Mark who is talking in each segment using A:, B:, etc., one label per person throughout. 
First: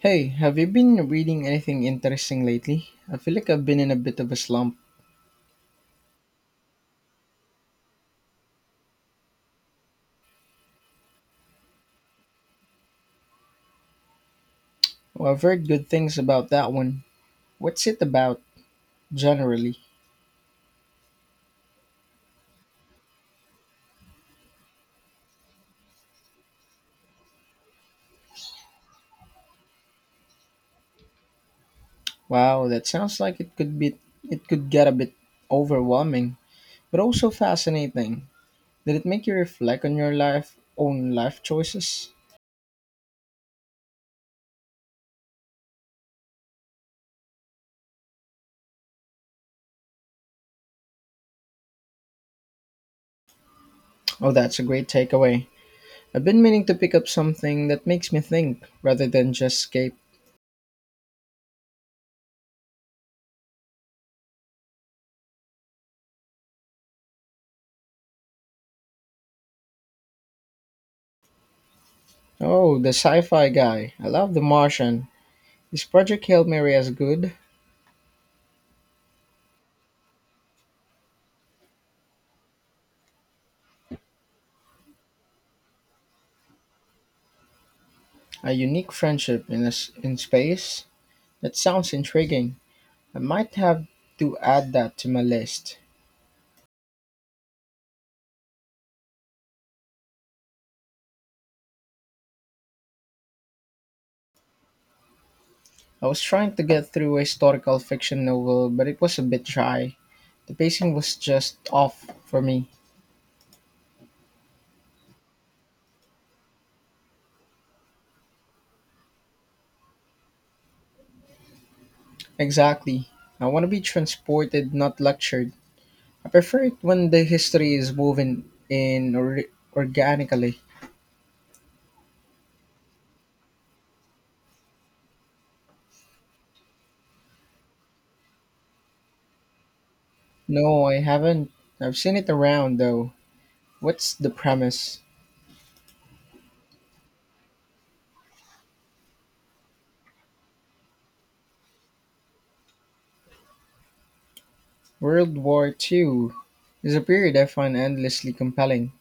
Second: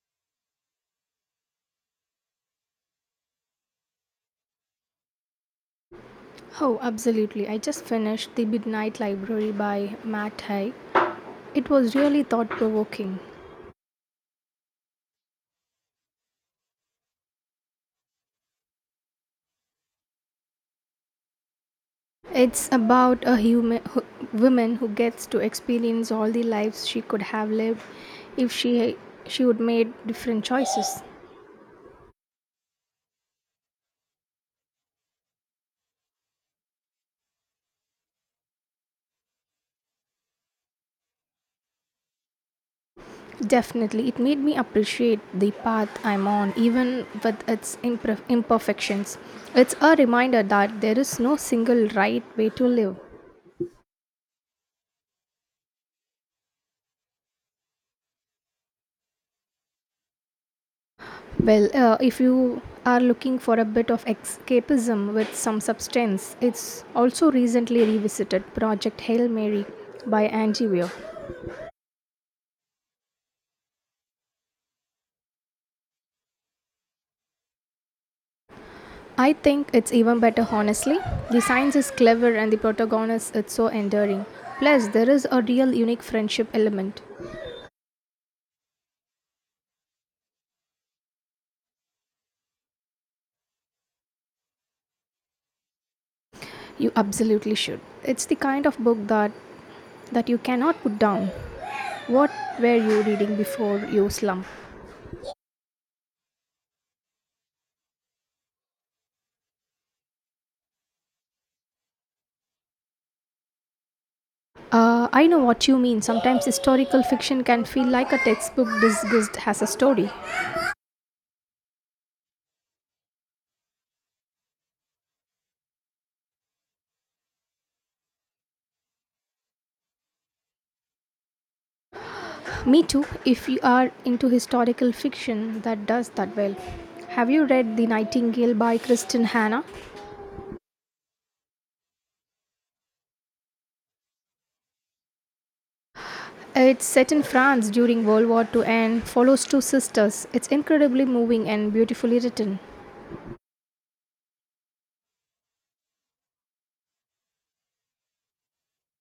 A: Hey, have you been reading anything interesting lately? I feel like I've been in a bit of a slump.
B: Oh, absolutely. I just finished The Midnight Library by Matt Haig. It was really thought provoking.
A: Well, I've heard good things about that one. What's it about generally?
B: It's about a woman who gets to experience all the lives she could have lived if she would made different choices.
A: Wow, that sounds like it could get a bit overwhelming, but also fascinating. Did it make you reflect on your life own life choices?
B: Definitely, it made me appreciate the path I'm on, even with its imperfections. It's a reminder that there is no single right way to live.
A: Oh, that's a great takeaway. I've been meaning to pick up something that makes me think rather than just escape.
B: Well, if you are looking for a bit of escapism with some substance, it's also recently revisited Project Hail Mary by Angie Weir.
A: Oh, the sci-fi guy. I love The Martian. This Project Hail Mary as good?
B: I think it's even better, honestly. The science is clever and the protagonist is so enduring. Plus, there is a real unique friendship element.
A: A unique friendship in a s in space? That sounds intriguing. I might have to add that to my list.
B: You absolutely should. It's the kind of book that you cannot put down. What were you reading before you slump?
A: I was trying to get through a historical fiction novel, but it was a bit dry. The pacing was just off for me.
B: I know what you mean. Sometimes historical fiction can feel like a textbook disguised as a story.
A: Exactly. I want to be transported, not lectured. I prefer it when the history is woven organically.
B: Me too, if you are into historical fiction that does that well. Have you read The Nightingale by Kristen Hannah?
A: No, I haven't. I've seen it around though. What's the premise?
B: It's set in France during World War Two and follows two sisters. It's incredibly moving and beautifully written.
A: World War Two is a period I find endlessly compelling.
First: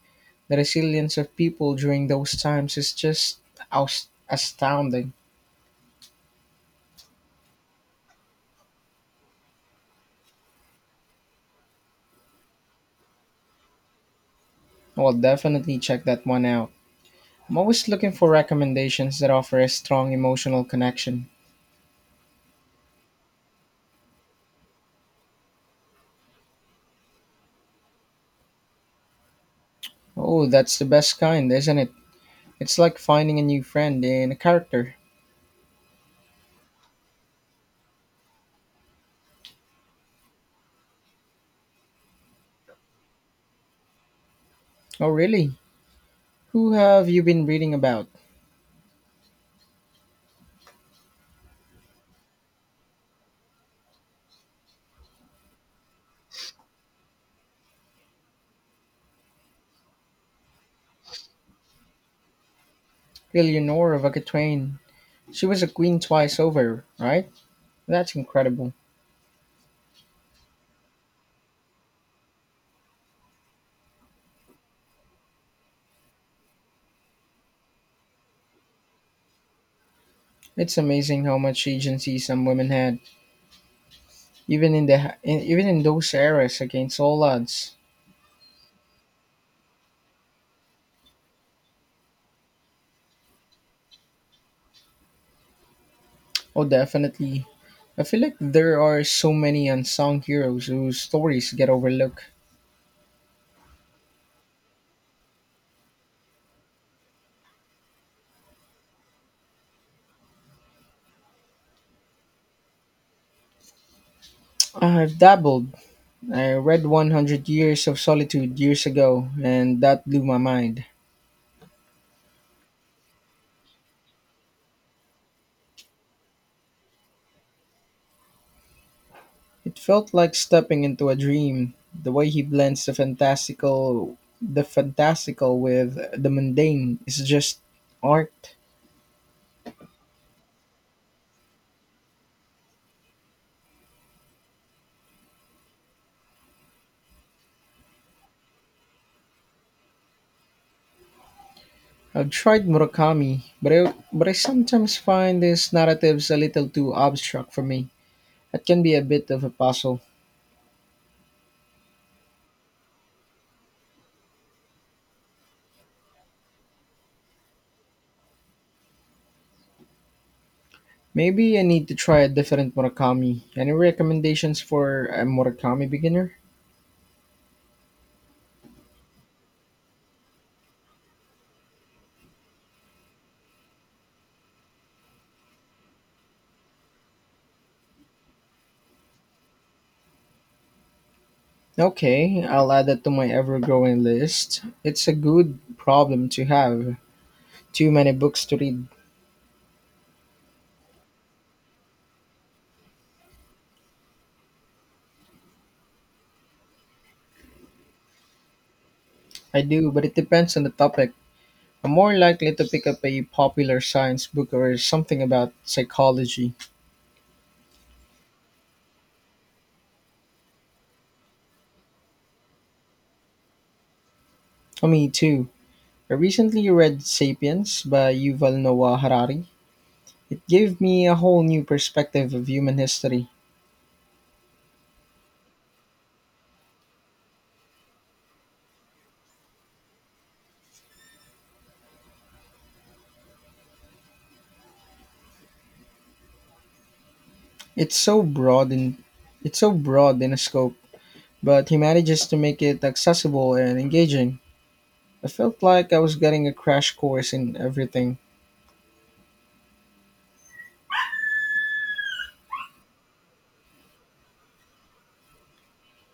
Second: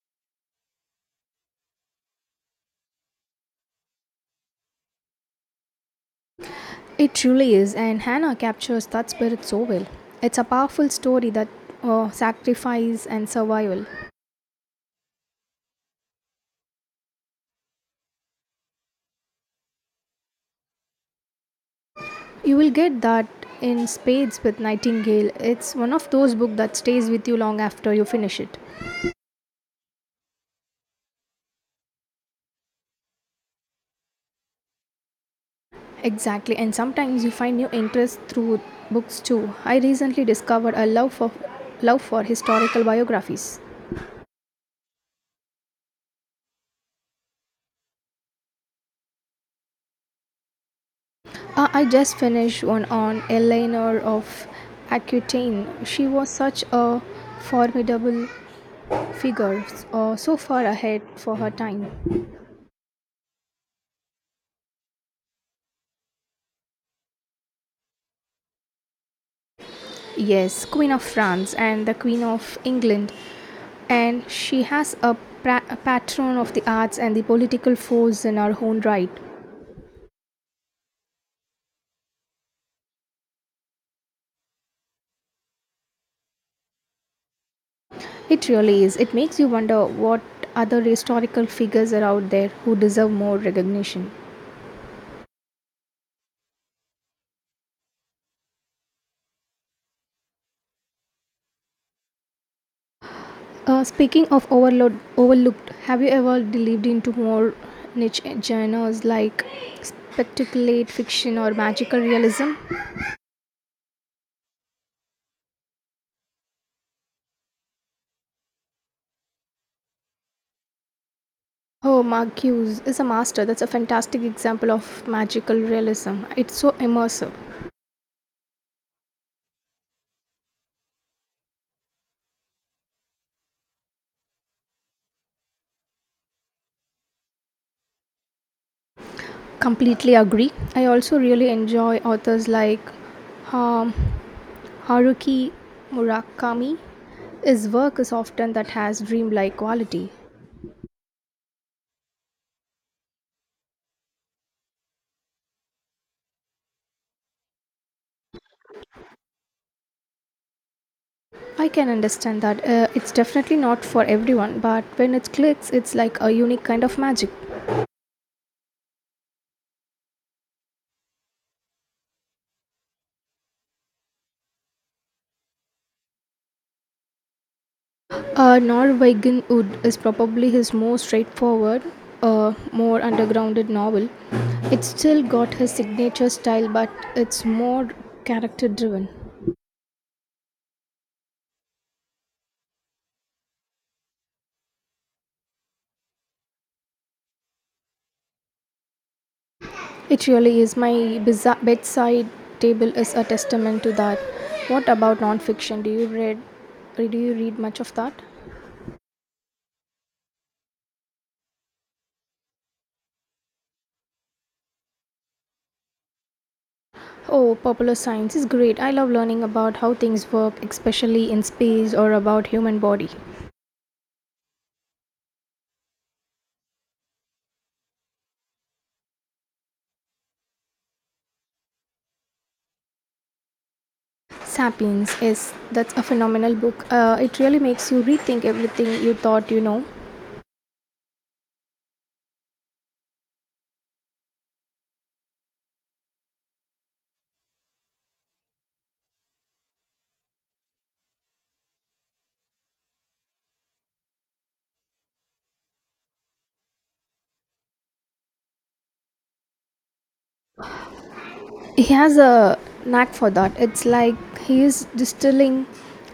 A: The resilience of people during those times is just astounding.
B: It truly is, and Hannah captures that spirit so well. It's a powerful story that sacrifice and survival.
A: I will definitely check that one out. I'm always looking for recommendations that offer a strong emotional connection.
B: You will get that in spades with Nightingale. It's one of those books that stays with you long after you finish it.
A: Oh, that's the best kind, isn't it? It's like finding a new friend in a character.
B: Exactly, and sometimes you find new interest through books too. I recently discovered a love for historical biographies.
A: Oh, really? Who have you been reading about?
B: I just finished one on Eleanor of Aquitaine. She was such a formidable figure, so far ahead for her time.
A: Eleanor of Aquitaine. She was a queen twice over, right? That's incredible.
B: Yes, Queen of France and the Queen of England. And she has a, pra- a patron of the arts and the political force in her own right.
A: It's amazing how much agency some women had, even even in those eras against all odds.
B: It really is. It makes you wonder what other historical figures are out there who deserve more recognition.
A: Oh, definitely. I feel like there are so many unsung heroes whose stories get overlooked.
B: Speaking of overlooked, have you ever delved into more niche genres like speculate fiction or magical realism?
A: I've dabbled. I read 100 Years of Solitude years ago, and that blew my mind.
B: Oh, Mark Hughes is a master. That's a fantastic example of magical realism. It's so immersive.
A: It felt like stepping into a dream. The way he blends the fantastical with the mundane is just art.
B: Completely agree. I also really enjoy authors like um, Haruki Murakami. His work is often that has dreamlike quality.
A: I've tried Murakami, but I sometimes find his narratives a little too abstract for me. It can be a bit of a puzzle.
B: I can understand that, it's definitely not for everyone, but when it clicks, it's like a unique kind of magic.
A: Maybe I need to try a different Murakami. Any recommendations for a Murakami beginner?
B: Norwegian Wood is probably his most straightforward, more undergrounded novel. It's still got his signature style, but it's more character driven.
A: Okay, I'll add that to my ever growing list. It's a good problem to have. Too many books to read.
B: It really is. My bedside table is a testament to that. What about nonfiction? Do you read? Do you read much of that?
A: I do, but it depends on the topic. I'm more likely to pick up a popular science book or something about psychology.
B: Oh, popular science is great. I love learning about how things work, especially in space or about human body.
A: Oh, me too. I recently read *Sapiens* by Yuval Noah Harari. It gave me a whole new perspective of human history.
B: Sapiens is that's a phenomenal book. It really makes you rethink everything you thought you know.
A: It's so broad in it's so broad in a scope, but he manages to make it accessible and engaging. I felt like I was getting a crash course in everything.
B: He has a knack for that. It's like he is distilling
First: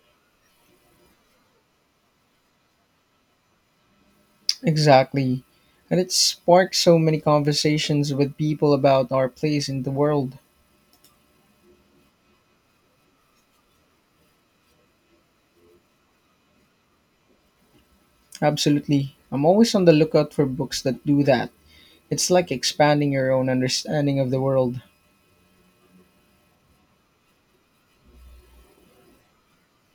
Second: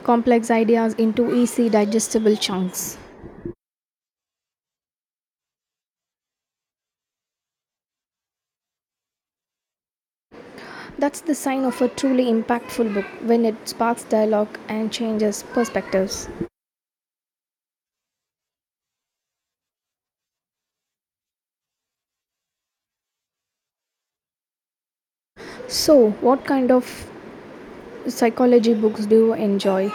B: complex ideas into easy digestible chunks.
A: Exactly. And it sparked so many conversations with people about our place in the world.
B: That's the sign of a truly impactful book when it sparks dialogue and changes perspectives.
A: Absolutely. I'm always on the lookout for books that do that. It's like expanding your own understanding of the world.
B: So, what kind of psychology books do you enjoy?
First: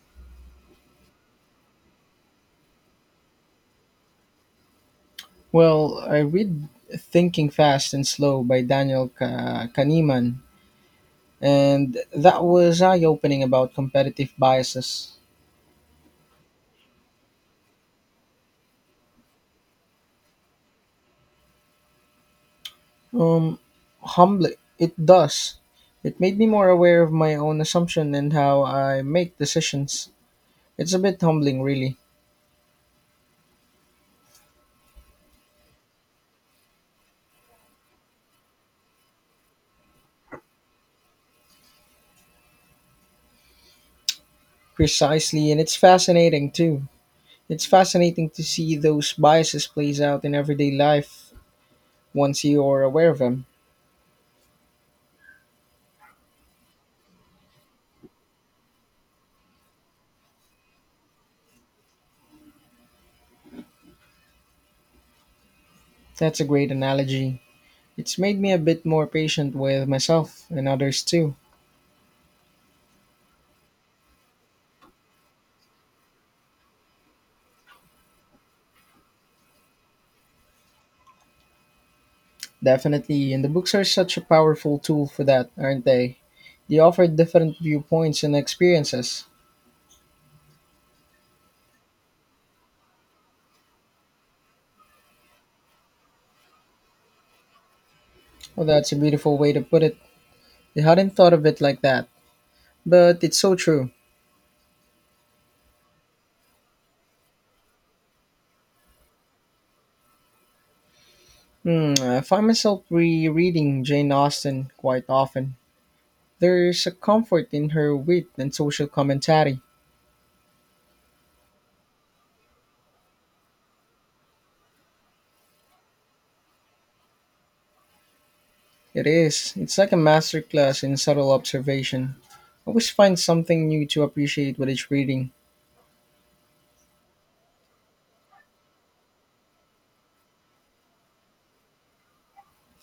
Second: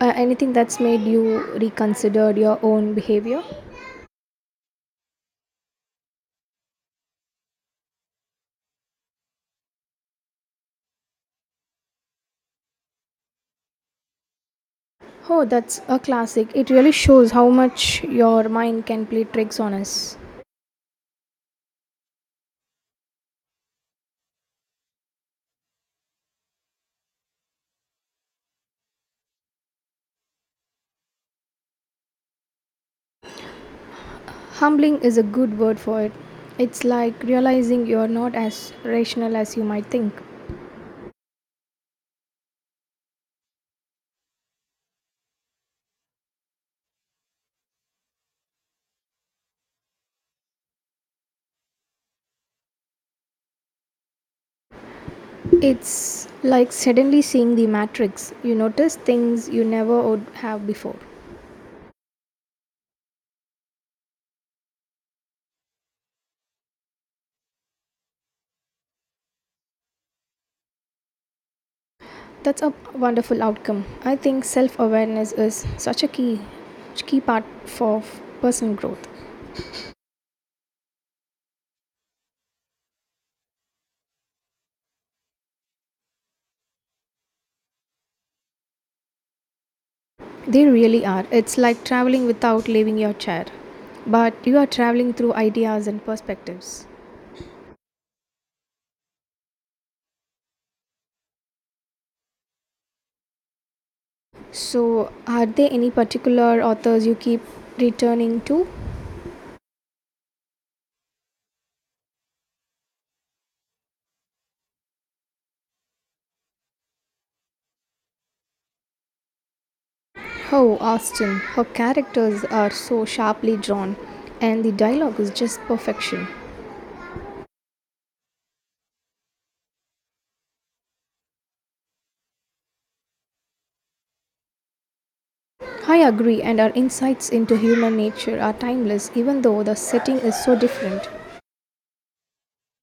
B: Anything that's made you reconsider your own behavior?
A: Well, I read Thinking Fast and Slow by Daniel Kahneman, and that was eye opening about competitive biases.
B: Oh, that's a classic. It really shows how much your mind can play tricks on us.
A: Um, Humbly, it does. It made me more aware of my own assumption and how I make decisions. It's a bit humbling, really.
B: Humbling is a good word for it. It's like realizing you're not as rational as you might think.
A: Precisely, and it's fascinating too. It's fascinating to see those biases plays out in everyday life once you are aware of them.
B: It's like suddenly seeing the matrix. You notice things you never would have before.
A: That's a great analogy. It's made me a bit more patient with myself and others too.
B: That's a wonderful outcome. I think self-awareness is such a key part for personal growth.
A: Definitely, and the books are such a powerful tool for that, aren't they? They offer different viewpoints and experiences.
B: They really are. It's like traveling without leaving your chair, but you are traveling through ideas and perspectives.
A: Well, that's a beautiful way to put it. I hadn't thought of it like that, but it's so true.
B: So, are there any particular authors you keep returning to?
A: I find myself rereading Jane Austen quite often. There's a comfort in her wit and social commentary.
B: Oh, Austen. Her characters are so sharply drawn, and the dialogue is just perfection.
A: It is. It's like a masterclass in subtle observation. I always find something new to appreciate with each reading.
B: I agree, and our insights into human nature are timeless, even though the setting is so different.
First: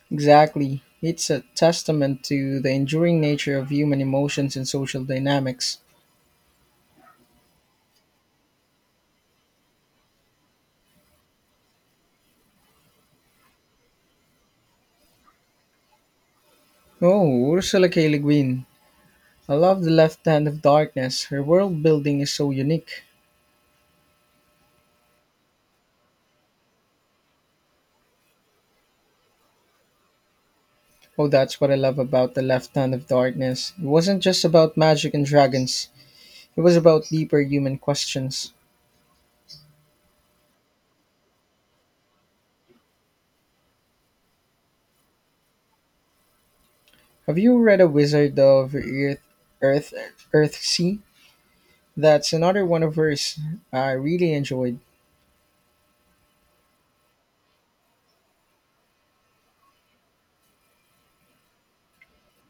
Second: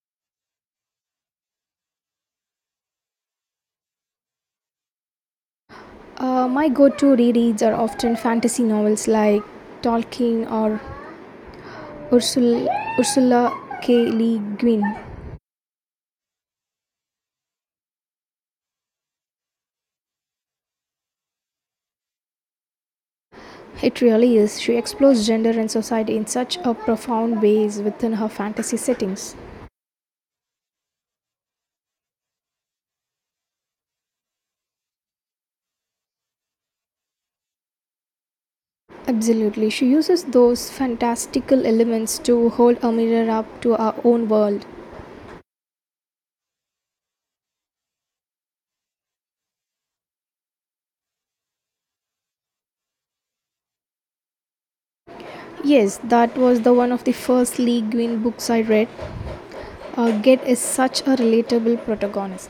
A: Exactly. It's a testament to the enduring nature of human emotions and social dynamics.
B: My go to rereads are often fantasy novels like Tolkien or Ursula, Ursula K. Le Guin.
A: Oh, Ursula K. Le Guin. I love The Left Hand of Darkness. Her world building is so unique.
B: It really is. She explores gender and society in such a profound ways within her fantasy settings.
A: Oh, that's what I love about The Left Hand of Darkness. It wasn't just about magic and dragons, it was about deeper human questions.
B: Absolutely. She uses those fantastical elements to hold a mirror up to our own world.
A: Have you read A Wizard of Earth, Earth Sea? That's another one of hers I really enjoyed.
B: Yes, that was the one of the first Le Guin books I read. Get is such a relatable protagonist.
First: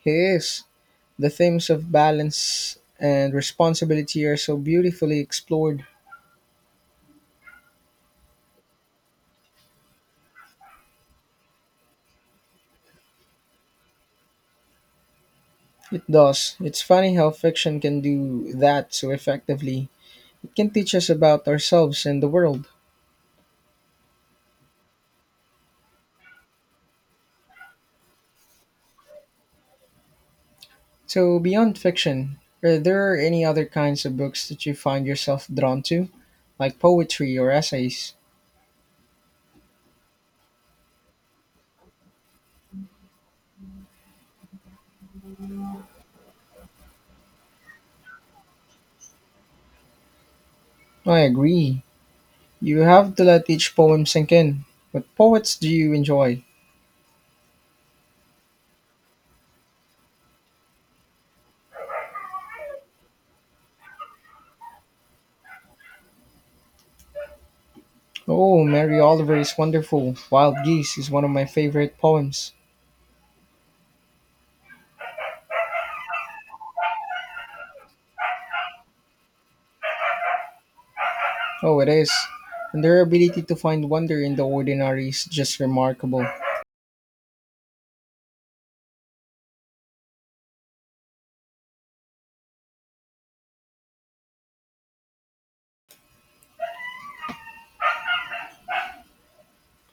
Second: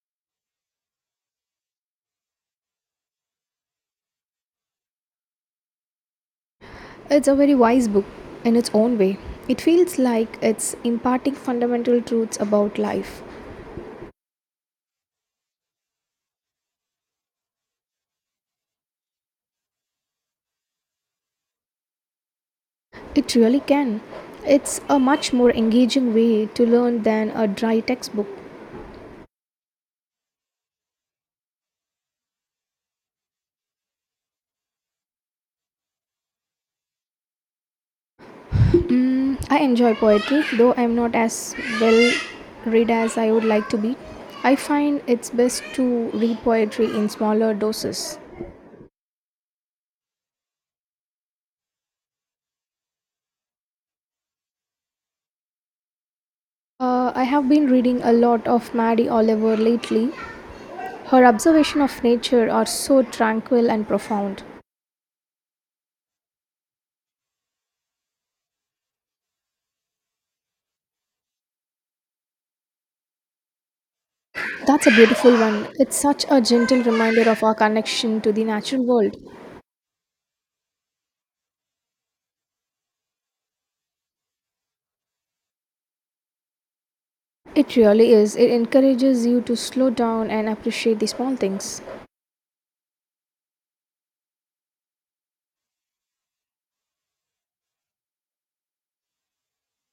A: He is. The themes of balance and responsibility are so beautifully explored.
B: It's a very wise book in its own way. It feels like it's imparting fundamental truths about life.
A: It does. It's funny how fiction can do that so effectively. It can teach us about ourselves and the world.
B: It really can. It's a much more engaging way to learn than a dry textbook.
A: So, beyond fiction, are there any other kinds of books that you find yourself drawn to, like poetry or essays?
B: Mm, I enjoy poetry, though I'm not as well read as I would like to be. I find it's best to read poetry in smaller doses.
A: I agree. You have to let each poem sink in. What poets do you enjoy?
B: I have been reading a lot of Maddie Oliver lately. Her observation of nature are so tranquil and profound.
A: Oh, Mary Oliver is wonderful. Wild Geese is one of my favorite poems.
B: That's a beautiful one. It's such a gentle reminder of our connection to the natural world.
A: Oh, it is. And their ability to find wonder in the ordinary is just remarkable.
B: It really is. It encourages you to slow down and appreciate the small things.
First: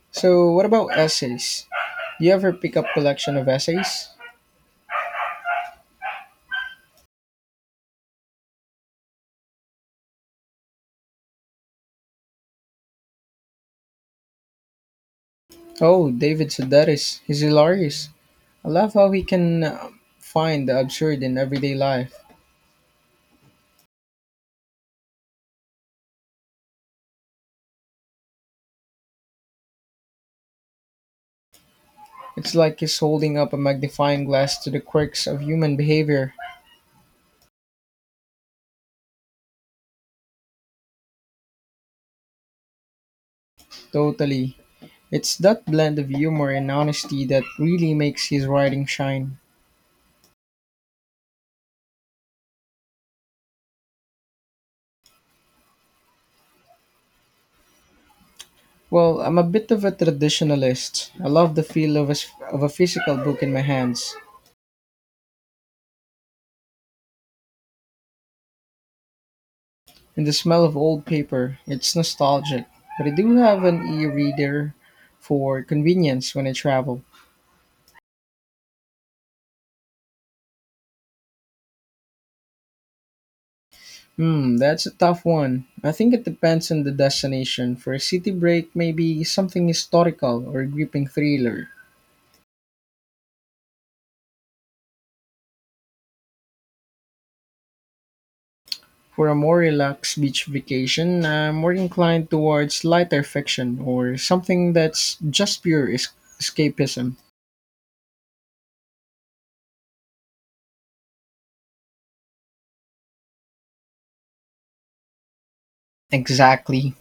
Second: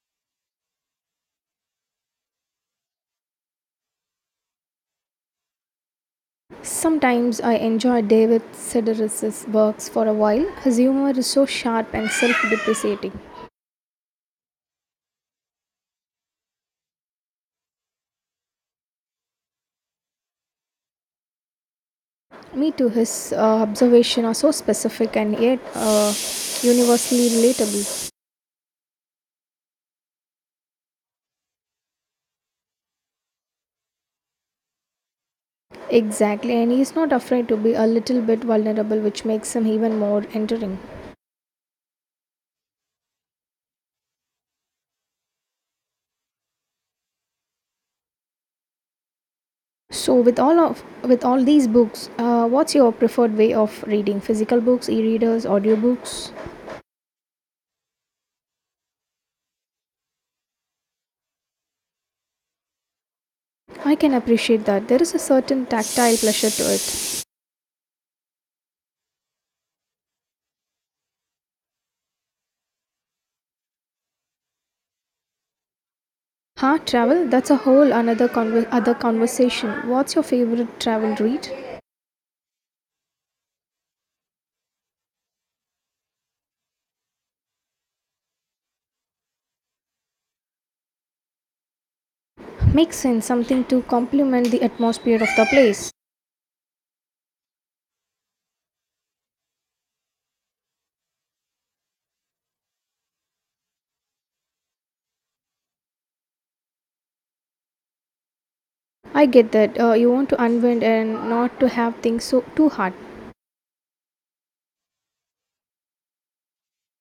A: So, what about essays? Do you ever pick up collection of essays?
B: Sometimes I enjoy David Sedaris's works for a while. His humor is so sharp and self-depreciating.
A: Oh, David Sedaris. He's hilarious. I love how he can find the absurd in everyday life.
B: Me too. His observations are so specific and yet universally relatable.
A: It's like he's holding up a magnifying glass to the quirks of human behavior.
B: Exactly, and he's not afraid to be a little bit vulnerable, which makes him even more endearing.
A: Totally. It's that blend of humor and honesty that really makes his writing shine.
B: So, with all these books, what's your preferred way of reading? Physical books, e-readers, audiobooks?
A: Well, I'm a bit of a traditionalist. I love the feel of a physical book in my
B: I can
A: hands
B: appreciate that. There is a certain tactile pleasure to it.
A: and the smell of old paper. It's nostalgic. But I do have an e reader for convenience when I
B: Huh?
A: travel.
B: Travel? That's a whole other conversation. What's your favorite travel read?
A: That's a tough one. I think it depends on the destination. For a city break, maybe something historical or a gripping thriller.
B: Makes sense. Something to complement the atmosphere of the place.
A: For a more relaxed beach vacation, I'm more inclined towards lighter fiction or something that's just pure escapism.
B: I get that. You want to unwind and not to have things so too hard.
A: Exactly.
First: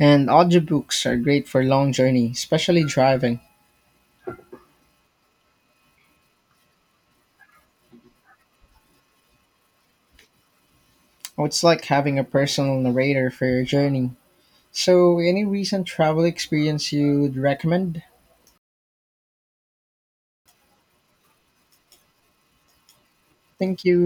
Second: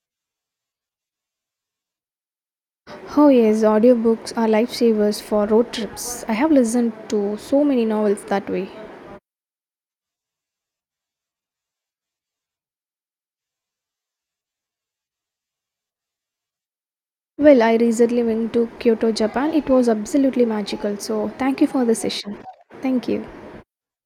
A: And audiobooks are great for long journey, especially
B: Oh
A: driving.
B: yes, audiobooks are lifesavers for road trips. I have listened to so many novels that way.
A: Oh, it's like having a personal narrator for your journey. So, any recent travel experience you'd
B: Well, I
A: recommend?
B: recently went to Kyoto, Japan. It was absolutely magical. So, thank you for the session. Thank you.
A: Thank you.